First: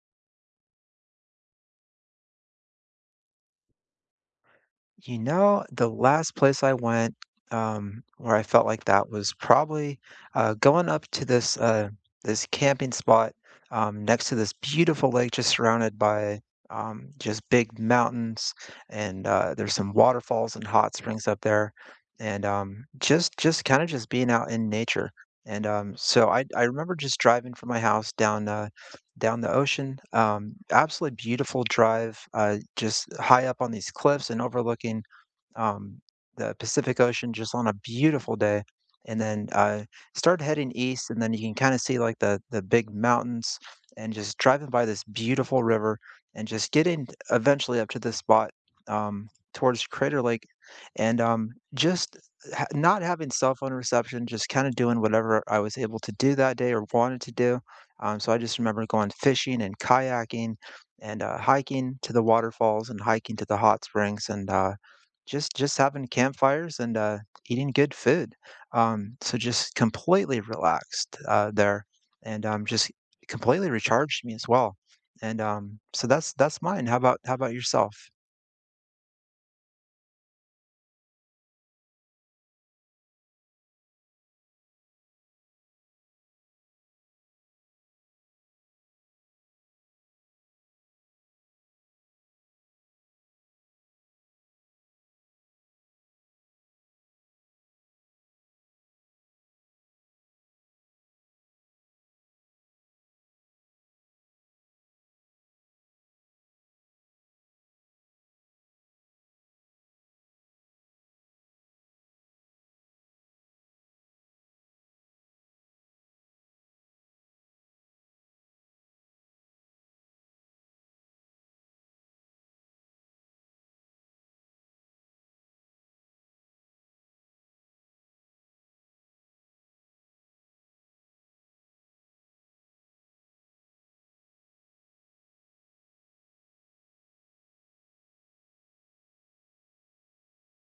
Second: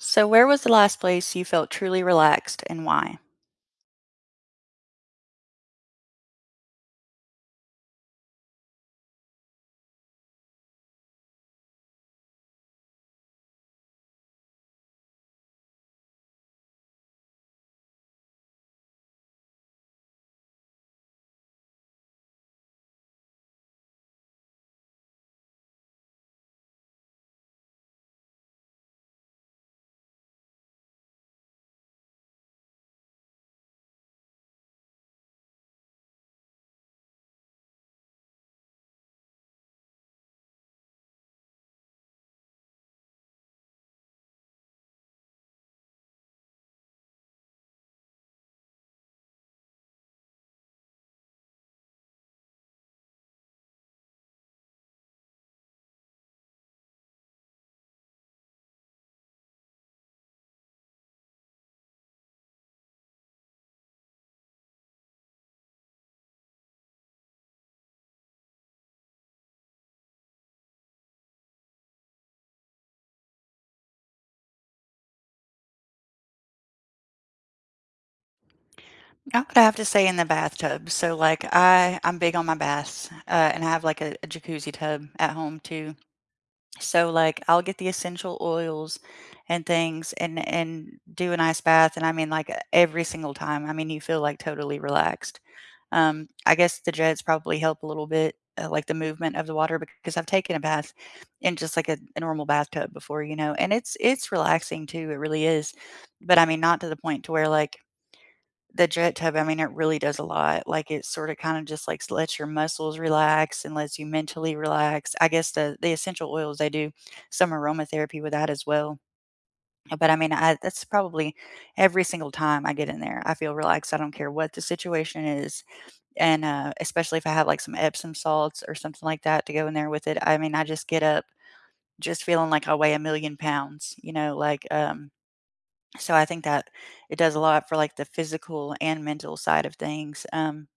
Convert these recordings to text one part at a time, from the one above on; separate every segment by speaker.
Speaker 1: So, where was the last place you felt truly relaxed and why?
Speaker 2: The last place I went, where I felt like that was probably going up to this camping spot, next to this beautiful lake just surrounded by, just big mountains and there's some waterfalls and hot springs up there and, just kind of just being out in nature. I remember just driving from my house down the ocean. Absolutely beautiful drive, just high up on these cliffs and overlooking um, the Pacific Ocean just on a beautiful day. And then Start heading east, and then you can kind of see like the big mountains, and just driving by this beautiful river, and just getting eventually up to this spot towards Crater Lake, and just not having cell phone reception, just kind of doing whatever I was able to do that day or wanted to do. So I just remember going fishing and kayaking and hiking to the waterfalls and hiking to the hot springs and just having campfires and eating good food. So just completely relaxed there and just completely recharged me as well. And So that's mine. How about yourself?
Speaker 1: I would have to say in the bathtub. So, like, I'm big on my baths, and I have like a jacuzzi tub at home too. So like I'll get the essential oils and things and do an ice bath, and I mean, like, every single time. I mean, you feel like totally relaxed. I guess the jets probably help a little bit, like the movement of the water, because I've taken a bath in just like a normal bathtub before, you know. And it's relaxing too. It really is. But I mean, not to the point to where, like, the jet tub, I mean, it really does a lot. Like, it sorta kinda just, like, lets your muscles relax and lets you mentally relax. I guess the essential oils, they do some aromatherapy with that as well. But, I mean, I that's probably every single time I get in there, I feel relaxed. I don't care what the situation is. And, especially if I have, like, some Epsom salts or something like that to go in there with it, I mean, I just get up just feeling like I weigh a million pounds, you know, like, so I think that it does a lot for, like, the physical and mental side of things.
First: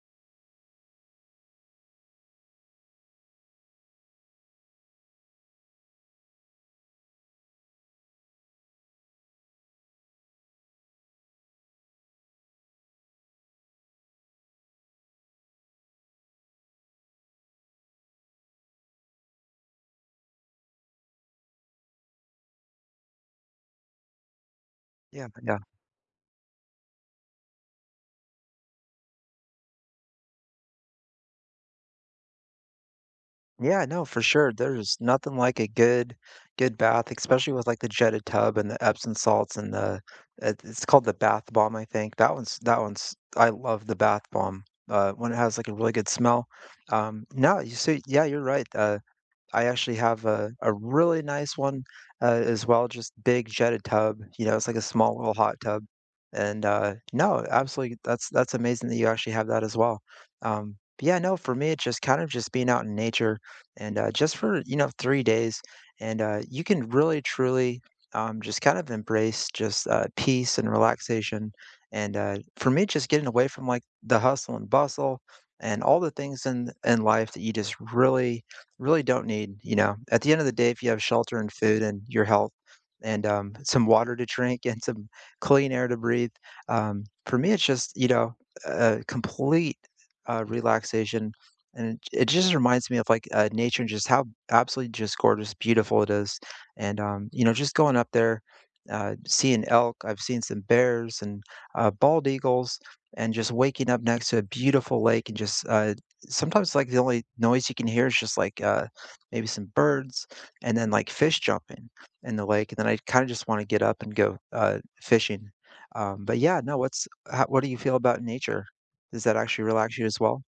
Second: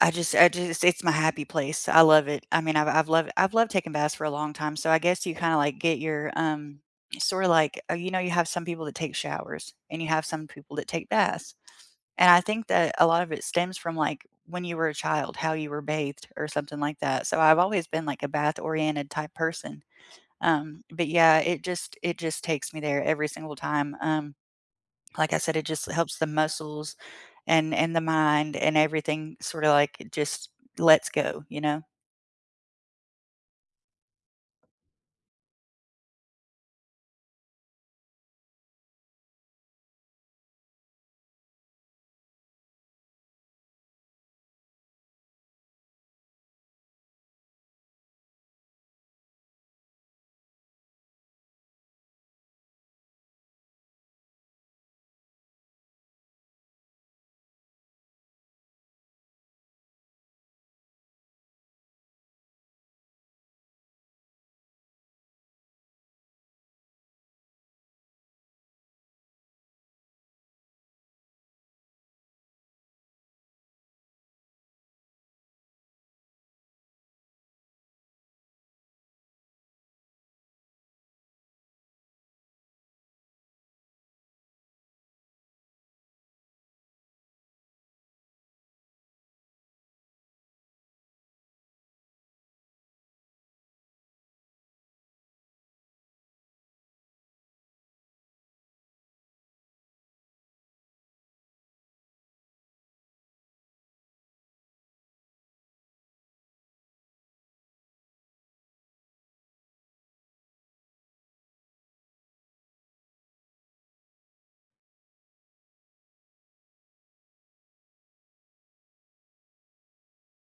Speaker 1: I just it's my happy place. I love it. I mean, I've loved taking baths for a long time, so I guess you kinda, like, get your, sorta like, you know, you have some people that take showers, and you have some people that take baths, and I think that a lot of it stems from, like, when you were a child, how you were bathed or something like that. So I've always been, like, a bath-oriented type person. But yeah, it just takes me there every single time.
Speaker 2: Yeah,
Speaker 1: Like I said,
Speaker 2: yeah.
Speaker 1: it just helps the muscles and the mind, and everything sort of like it just lets go, you know?
Speaker 2: Yeah, no, for sure. There's nothing like a good bath, especially with like the jetted tub and the Epsom salts and it's called the bath bomb, I think. That one's I love the bath bomb. When it has like a really good smell. No, you see, yeah, you're right. I actually have a really nice one, as well, just big jetted tub, you know, it's like a small little hot tub, and no, absolutely, that's amazing that you actually have that as well. But yeah, no, for me, it's just kind of just being out in nature and just for, you know, 3 days, and you can really truly, just kind of embrace just peace and relaxation, and for me, just getting away from, like, the hustle and bustle and all the things in life that you just really don't need, you know. At the end of the day, if you have shelter and food and your health and some water to drink and some clean air to breathe, for me, it's just, you know, a complete relaxation. And it just reminds me of like nature and just how absolutely just gorgeous, beautiful it is. And you know, just going up there, seeing elk, I've seen some bears and bald eagles, and just waking up next to a beautiful lake and just sometimes like the only noise you can hear is just like maybe some birds and then like fish jumping in the lake and then I kind of just want to get up and go fishing. But yeah, no, what do you feel about nature? Does that actually relax you as well?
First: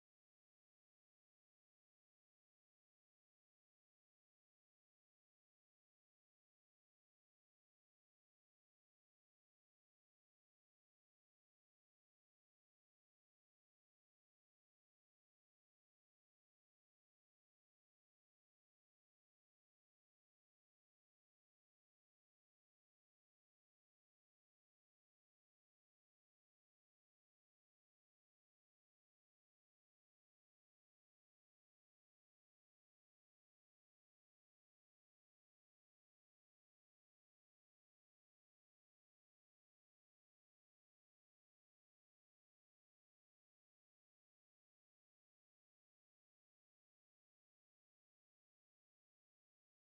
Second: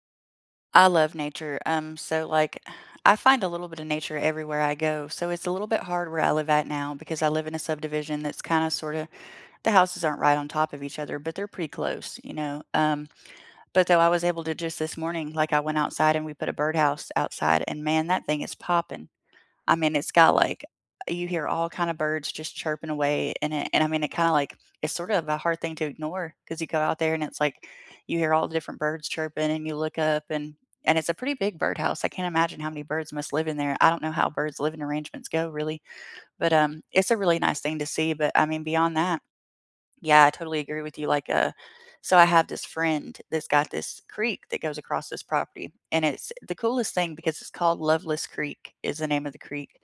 Speaker 1: I love nature. So like I find a little bit of nature everywhere I go. So it's a little bit hard where I live at now, because I live in a subdivision that's kind of sort of the houses aren't right on top of each other, but they're pretty close, you know. But though I was able to just this morning, like, I went outside and we put a birdhouse outside, and man, that thing is popping. I mean, it's got, like, you hear all kind of birds just chirping away in it, and I mean, it kinda, like, it's sort of a hard thing to ignore, because you go out there and it's like you hear all the different birds chirping and you look up and it's a pretty big birdhouse. I can't imagine how many birds must live in there. I don't know how birds' living arrangements go, really, but, it's a really nice thing to see. But, I mean, beyond that, yeah, I totally agree with you. Like, so I have this friend that's got this creek that goes across this property, and it's the coolest thing because it's called Loveless Creek is the name of the creek.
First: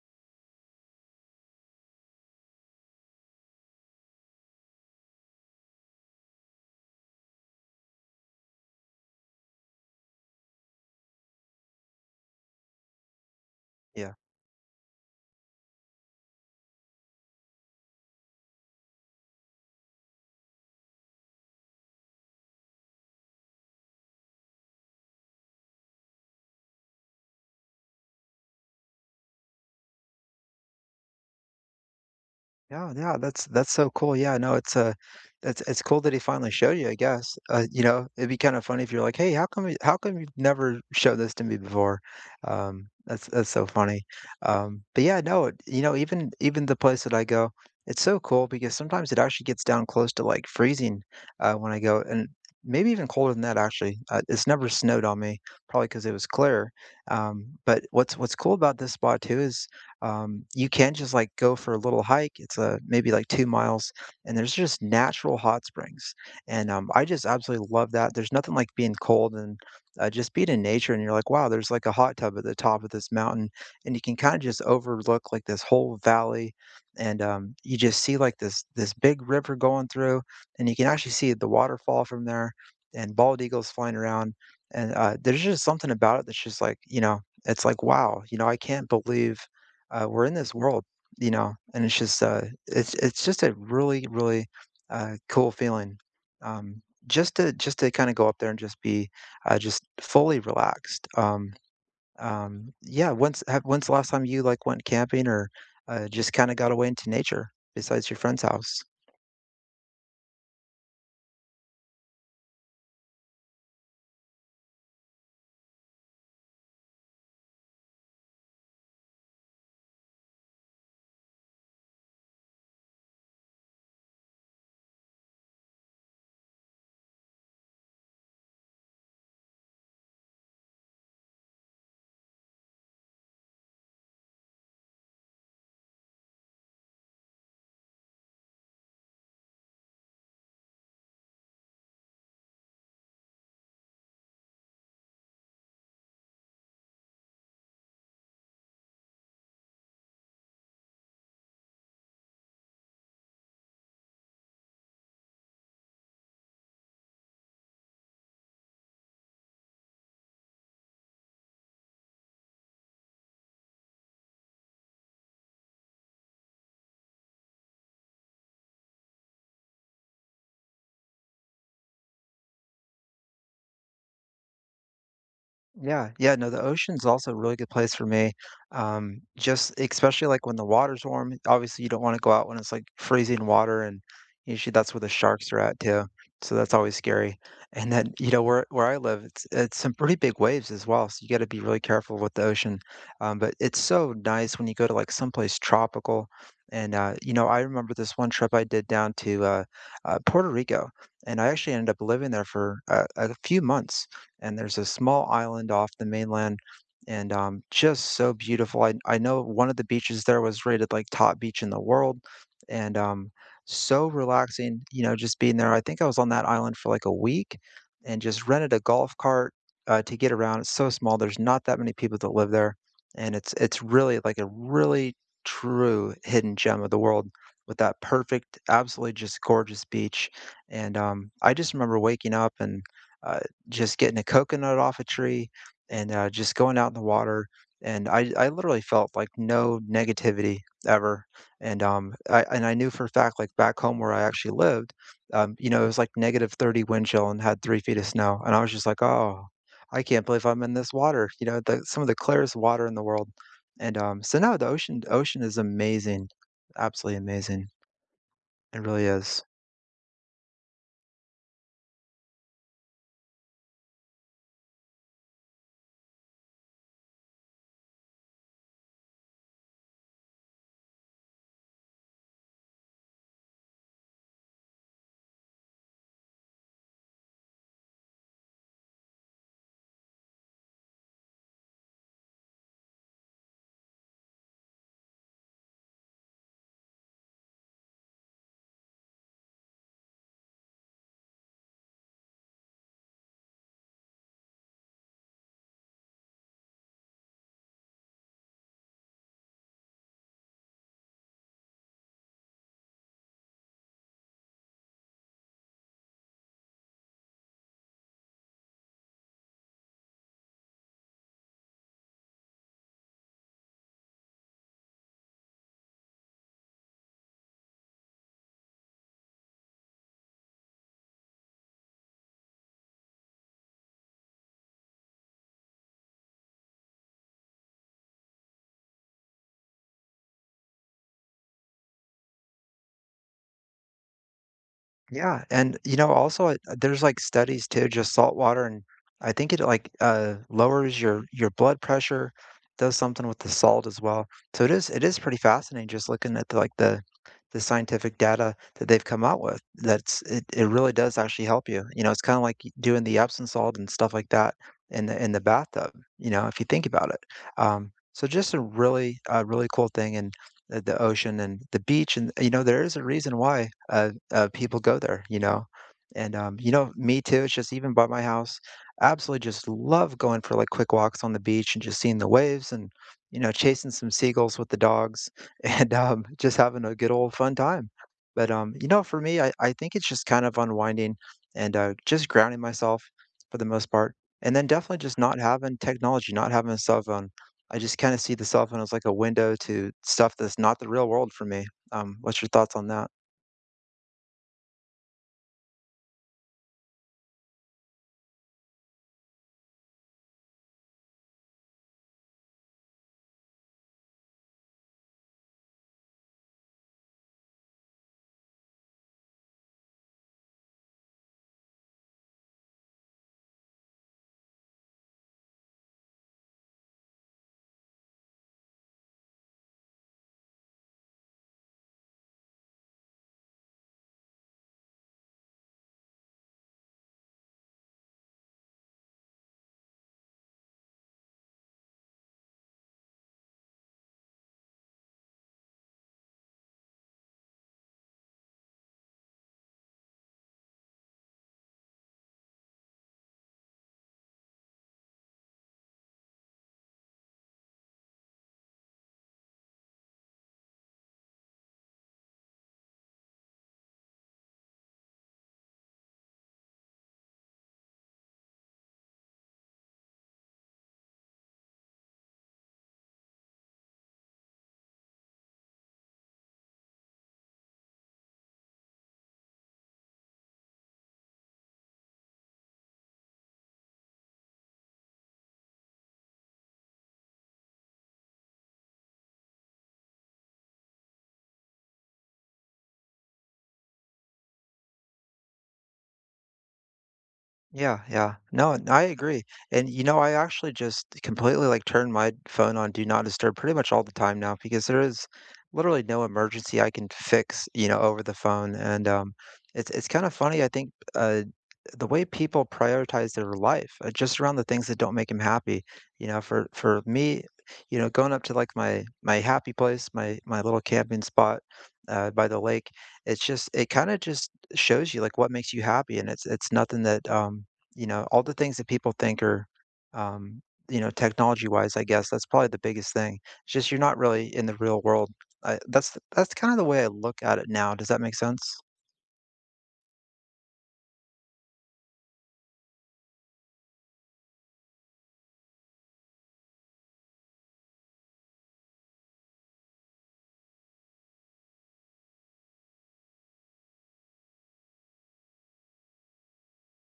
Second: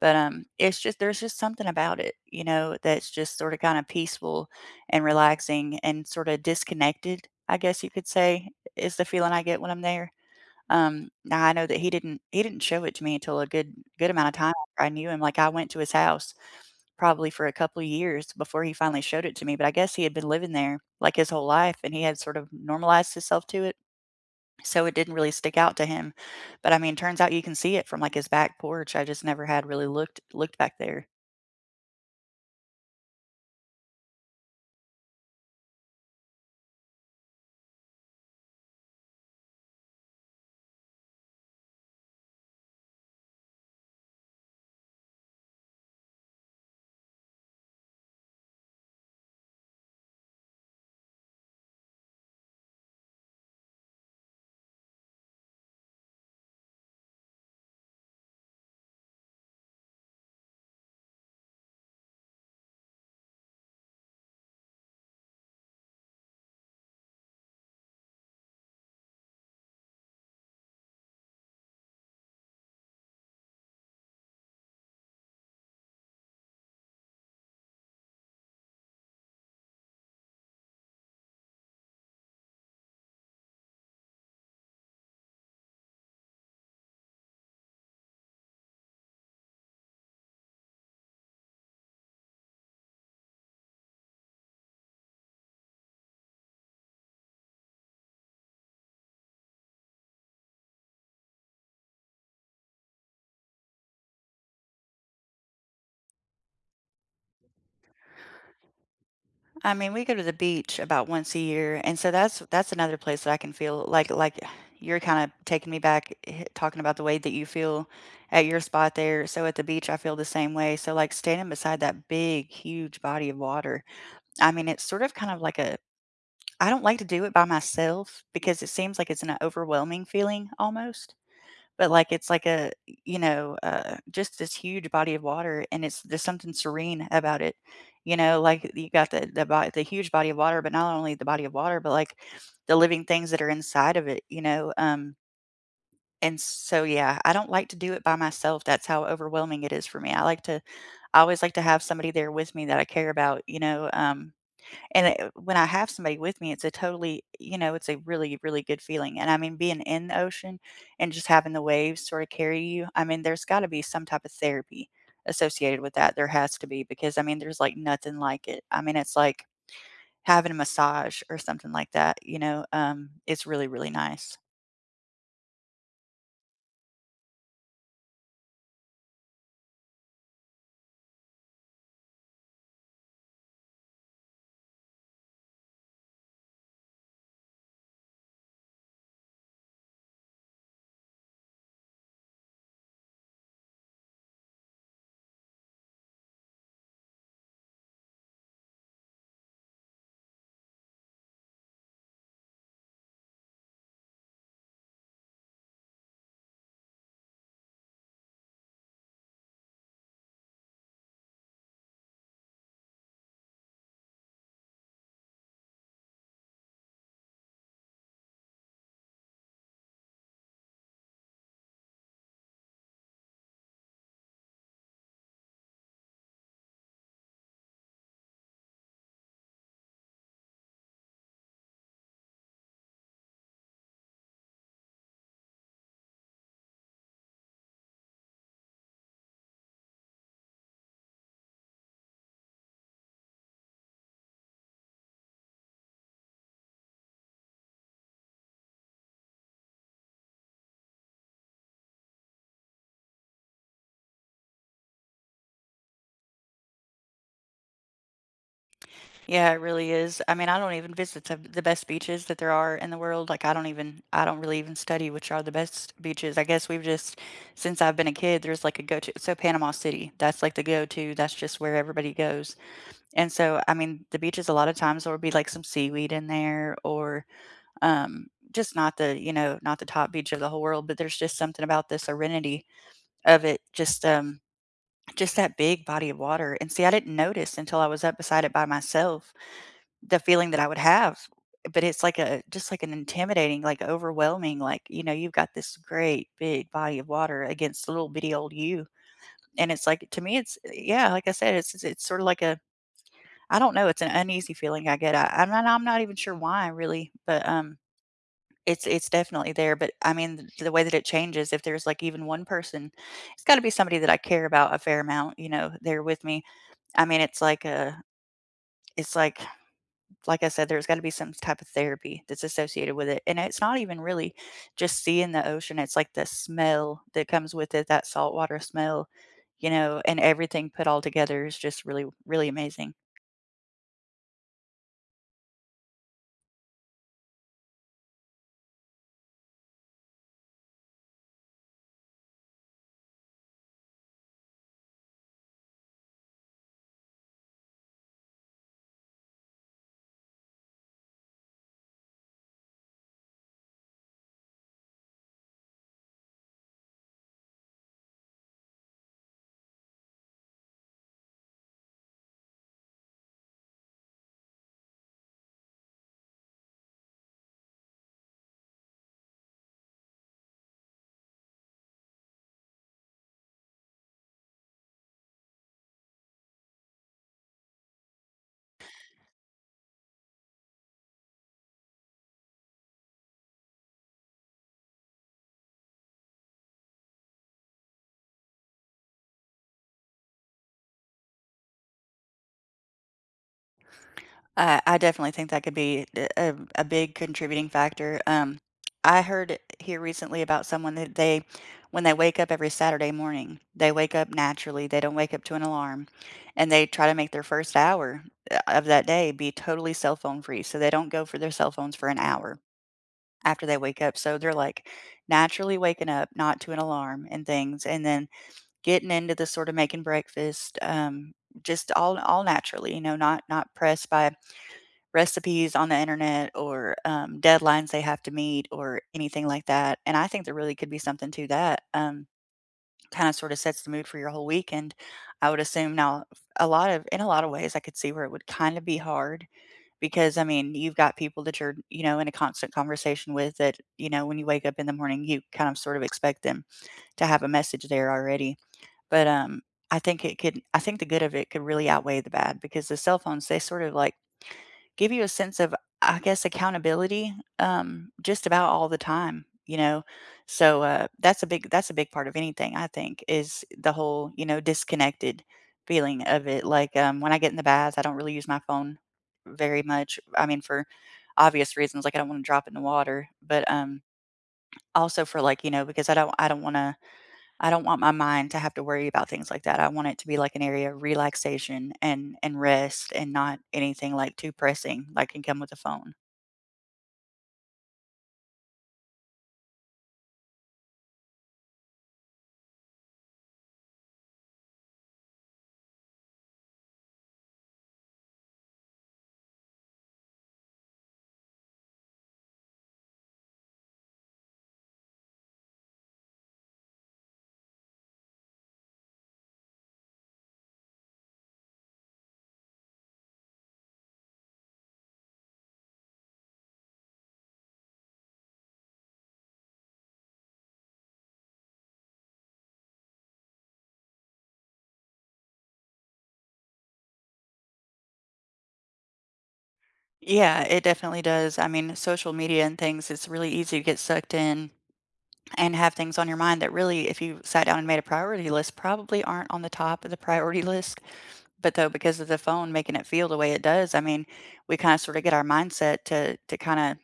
Speaker 1: But it's just there's just something about it, you know, that's just sort of kind of peaceful and relaxing and sort of disconnected, I guess you could say, is the feeling I get when I'm there. Now I know that he didn't show it to me until a good
Speaker 2: Yeah.
Speaker 1: amount of time after I knew him. Like, I went to his house probably for a couple of years before he finally showed it to me, but I guess he had been living there, like, his whole life, and he had sort of normalized himself to it, so it didn't really stick out to him. But, I mean, turns out you can see it from, like, his back porch. I just never had really looked back there.
Speaker 2: Yeah, yeah, that's so cool. Yeah, no, it's cool that he finally showed you, I guess. You know, it'd be kind of funny if you're like, "Hey, how come you've never showed this to me before?" That's so funny. But yeah, no, you know, even the place that I go, it's so cool because sometimes it actually gets down close to like freezing when I go, and maybe even colder than that actually. It's never snowed on me, probably because it was clear. But what's cool about this spot too is you can just like go for a little hike. It's a maybe like 2 miles, and there's just natural hot springs, and I just absolutely love that. There's nothing like being cold and just being in nature, and you're like, wow, there's like a hot tub at the top of this mountain, and you can kind of just overlook like this whole valley, and you just see like this big river going through, and you can actually see the waterfall from there, and bald eagles flying around, and there's just something about it that's just like, you know, it's like, wow, you know, I can't believe we're in this world, you know, and it's just a really cool feeling, um, just to kind of go up there and just be just fully relaxed. Yeah, when's the last time you like went camping or just kind of got away into nature besides your friend's house?
Speaker 1: I mean, we go to the beach about once a year, and so that's another place that I can feel like you're kind of taking me back talking about the way that you feel at your spot there. So at the beach, I feel the same way. So, like, standing beside that big, huge body of water. I mean, it's sort of kind of like a I don't like to do it by myself because it seems like it's an overwhelming feeling almost. But, like, it's like a, you know, just this huge body of water, and it's there's something serene about it, you know? Like, you got the huge body of water, but not only the body of water, but, like, the living things that are inside of it, you know? And so, yeah, I don't like to do it by myself, that's how overwhelming it is for me. I always like to have somebody there with me that I care about, you know? And it when I have somebody with me, it's a totally, you know, it's a really, really good feeling. And I mean, being in the ocean and just having the waves sort of carry you, I mean, there's gotta be some type of therapy associated with that, there has to be, because, I mean, there's, like, nothing like it. I mean, it's like having a massage or something like that, you know? It's really, really nice.
Speaker 2: Yeah, yeah, no, the ocean's also a really good place for me. Just especially like when the water's warm. Obviously, you don't want to go out when it's like freezing water, and usually that's where the sharks are at too. So that's always scary. And then, you know, where I live, it's some pretty big waves as well. So you got to be really careful with the ocean. But it's so nice when you go to like someplace tropical. And you know, I remember this one trip I did down to Puerto Rico, and I actually ended up living there for a few months, and there's a small island off the mainland and just so beautiful. I know one of the beaches there was rated like top beach in the world and so relaxing, you know, just being there. I think I was on that island for like a week and just rented a golf cart to get around. It's so small. There's not that many people that live there. And it's really like a really true hidden gem of the world with that perfect, absolutely just gorgeous beach. And I just remember waking up and uh, just getting a coconut off a tree and just going out in the water. And I literally felt like no negativity ever. And I knew for a fact, like back home where I actually lived, you know, it was like negative 30 wind chill and had 3 feet of snow. And I was just like, oh, I can't believe I'm in this water. You know, some of the clearest water in the world. And So no, the ocean is amazing, absolutely amazing. It really is.
Speaker 1: Yeah, it really is. I mean, I don't even visit the best beaches that there are in the world. Like, I don't even, I don't really even study which are the best beaches. I guess we've just, since I've been a kid, there's like a go to. So, Panama City, that's like the go to. That's just where everybody goes. And so, I mean, the beaches, a lot of times, there will be like some seaweed in there or, just not the, you know, not the top beach of the whole world, but there's just something about the serenity of it, just that big body of water. And see, I didn't notice until I was up beside it by myself the feeling that I would have, but it's like a just like an intimidating, like, overwhelming, like, you know, you've got this great big body of water against little bitty old you, and it's like to me, it's yeah, like I said, it's sort of like a I don't know, it's an uneasy feeling I get. I'm not even sure why really, but, it's definitely there. But, I mean, the way that it changes, if there's, like, even one person, it's gotta be somebody that I care about a fair amount, you know, they're with me. I mean, it's like a it's like I said, there's got to be some type of therapy that's associated with it. And it's not even really just seeing the ocean, it's like the smell that comes with it, that saltwater smell, you know, and everything put all together is just really, really amazing.
Speaker 2: Yeah, and, you know, also, there's, like, studies too, just salt water, and I think it, like, lowers your blood pressure, does something with the salt as well. So it is pretty fascinating just looking at, like, the scientific data that they've come out with. That's it really does actually help you. You know, it's kinda like y doing the Epsom salt and stuff like that in the bathtub, you know, if you think about it. So just a really cool thing, and the ocean and the beach, and you know there is a reason why people go there, you know. And you know, me too. It's just even by my house, I absolutely just love going for like quick walks on the beach and just seeing the waves and, you know, chasing some seagulls with the dogs and just having a good old fun time. But you know, for me, I think it's just kind of unwinding and just grounding myself for the most part, and then definitely just not having technology, not having a cell phone. I just kinda see the cell phone as like a window to stuff that's not the real world for me. What's your thoughts on that?
Speaker 1: I definitely think that could be a big contributing factor. I heard here recently about someone that they, when they wake up every Saturday morning, they wake up naturally. They don't wake up to an alarm, and they try to make their first hour, of that day, be totally cell phone free. So they don't go for their cell phones for an hour after they wake up. So they're, like, naturally waking up, not to an alarm and things, and then getting into the sort of making breakfast, just all naturally. You know, not not pressed by recipes on the internet, or, deadlines they have to meet or anything like that. And I think there really could be something to that, kinda sorta sets the mood for your whole week. And I would assume now a lot of in a lot of ways, I could see where it would kinda be hard, because, I mean, you've got people that you're, you know, in a constant conversation with that, you know, when you wake up in the morning, you kind of sort of expect them to have a message there already. But, I think it could I think the good of it could really outweigh the bad, because the cell phones, they sort of, like, give you a sense of, I guess, accountability, just about all the time, you know? So, that's a big part of anything, I think, is the whole, you know, disconnected feeling of it. Like, when I get in the bath, I don't really use my phone very much. I mean, for obvious reasons, like, I don't want to drop it in the water. But, also for like, you know, because I don't wanna I don't want my mind to have to worry about things like that. I want it to be like an area of relaxation and rest, and not anything like too pressing like can come with a phone.
Speaker 2: Yeah, yeah. No, and I agree. And you know, I actually just completely like turn my phone on do not disturb pretty much all the time now, because there is literally no emergency I can fix, you know, over the phone. And it's kind of funny, I think, the way people prioritize their life just around the things that don't make them happy. You know, for me, you know, going up to like my happy place, my little camping spot by the lake, it's just it kind of just shows you like what makes you happy, and it's nothing that you know, all the things that people think are um you know, technology wise, I guess that's probably the biggest thing. It's just you're not really in the real world. That's kind of the way I look at it now. Does that make sense?
Speaker 1: Yeah, it definitely does. I mean, social media and things, it's really easy to get sucked in and have things on your mind that really, if you sat down and made a priority list, probably aren't on the top of the priority list. But though, because of the phone making it feel the way it does, I mean, we kind of sort of get our mindset to kind of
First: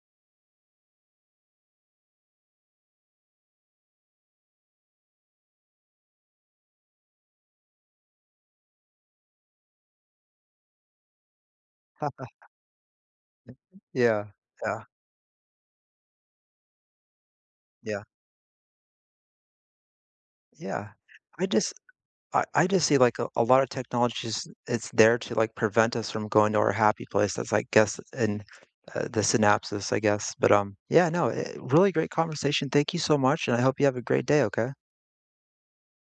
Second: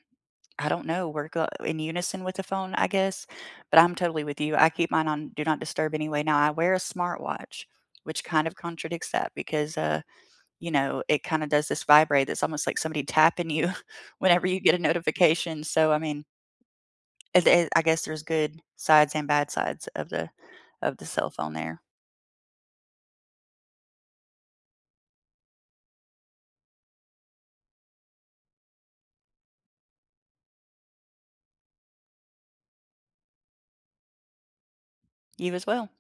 Speaker 1: I don't know, work in unison with the phone, I guess, but I'm totally with you. I keep mine on do not disturb anyway. Now I wear a smartwatch, which kind of contradicts that, because you know, it kind of does this vibrate that's almost like somebody tapping you
Speaker 2: yeah
Speaker 1: whenever you get a
Speaker 2: yeah
Speaker 1: notification. So I mean, I
Speaker 2: yeah
Speaker 1: guess there's good sides and bad sides
Speaker 2: yeah
Speaker 1: of the cell
Speaker 2: i
Speaker 1: phone
Speaker 2: just
Speaker 1: there.
Speaker 2: I just see, like, a lot of technologies, it's there to, like, prevent us from going to our happy place that's, I guess, in the synapses, I guess, but yeah, no, really great conversation, thank you so much, and I hope you have a great day, okay?
Speaker 1: You as well.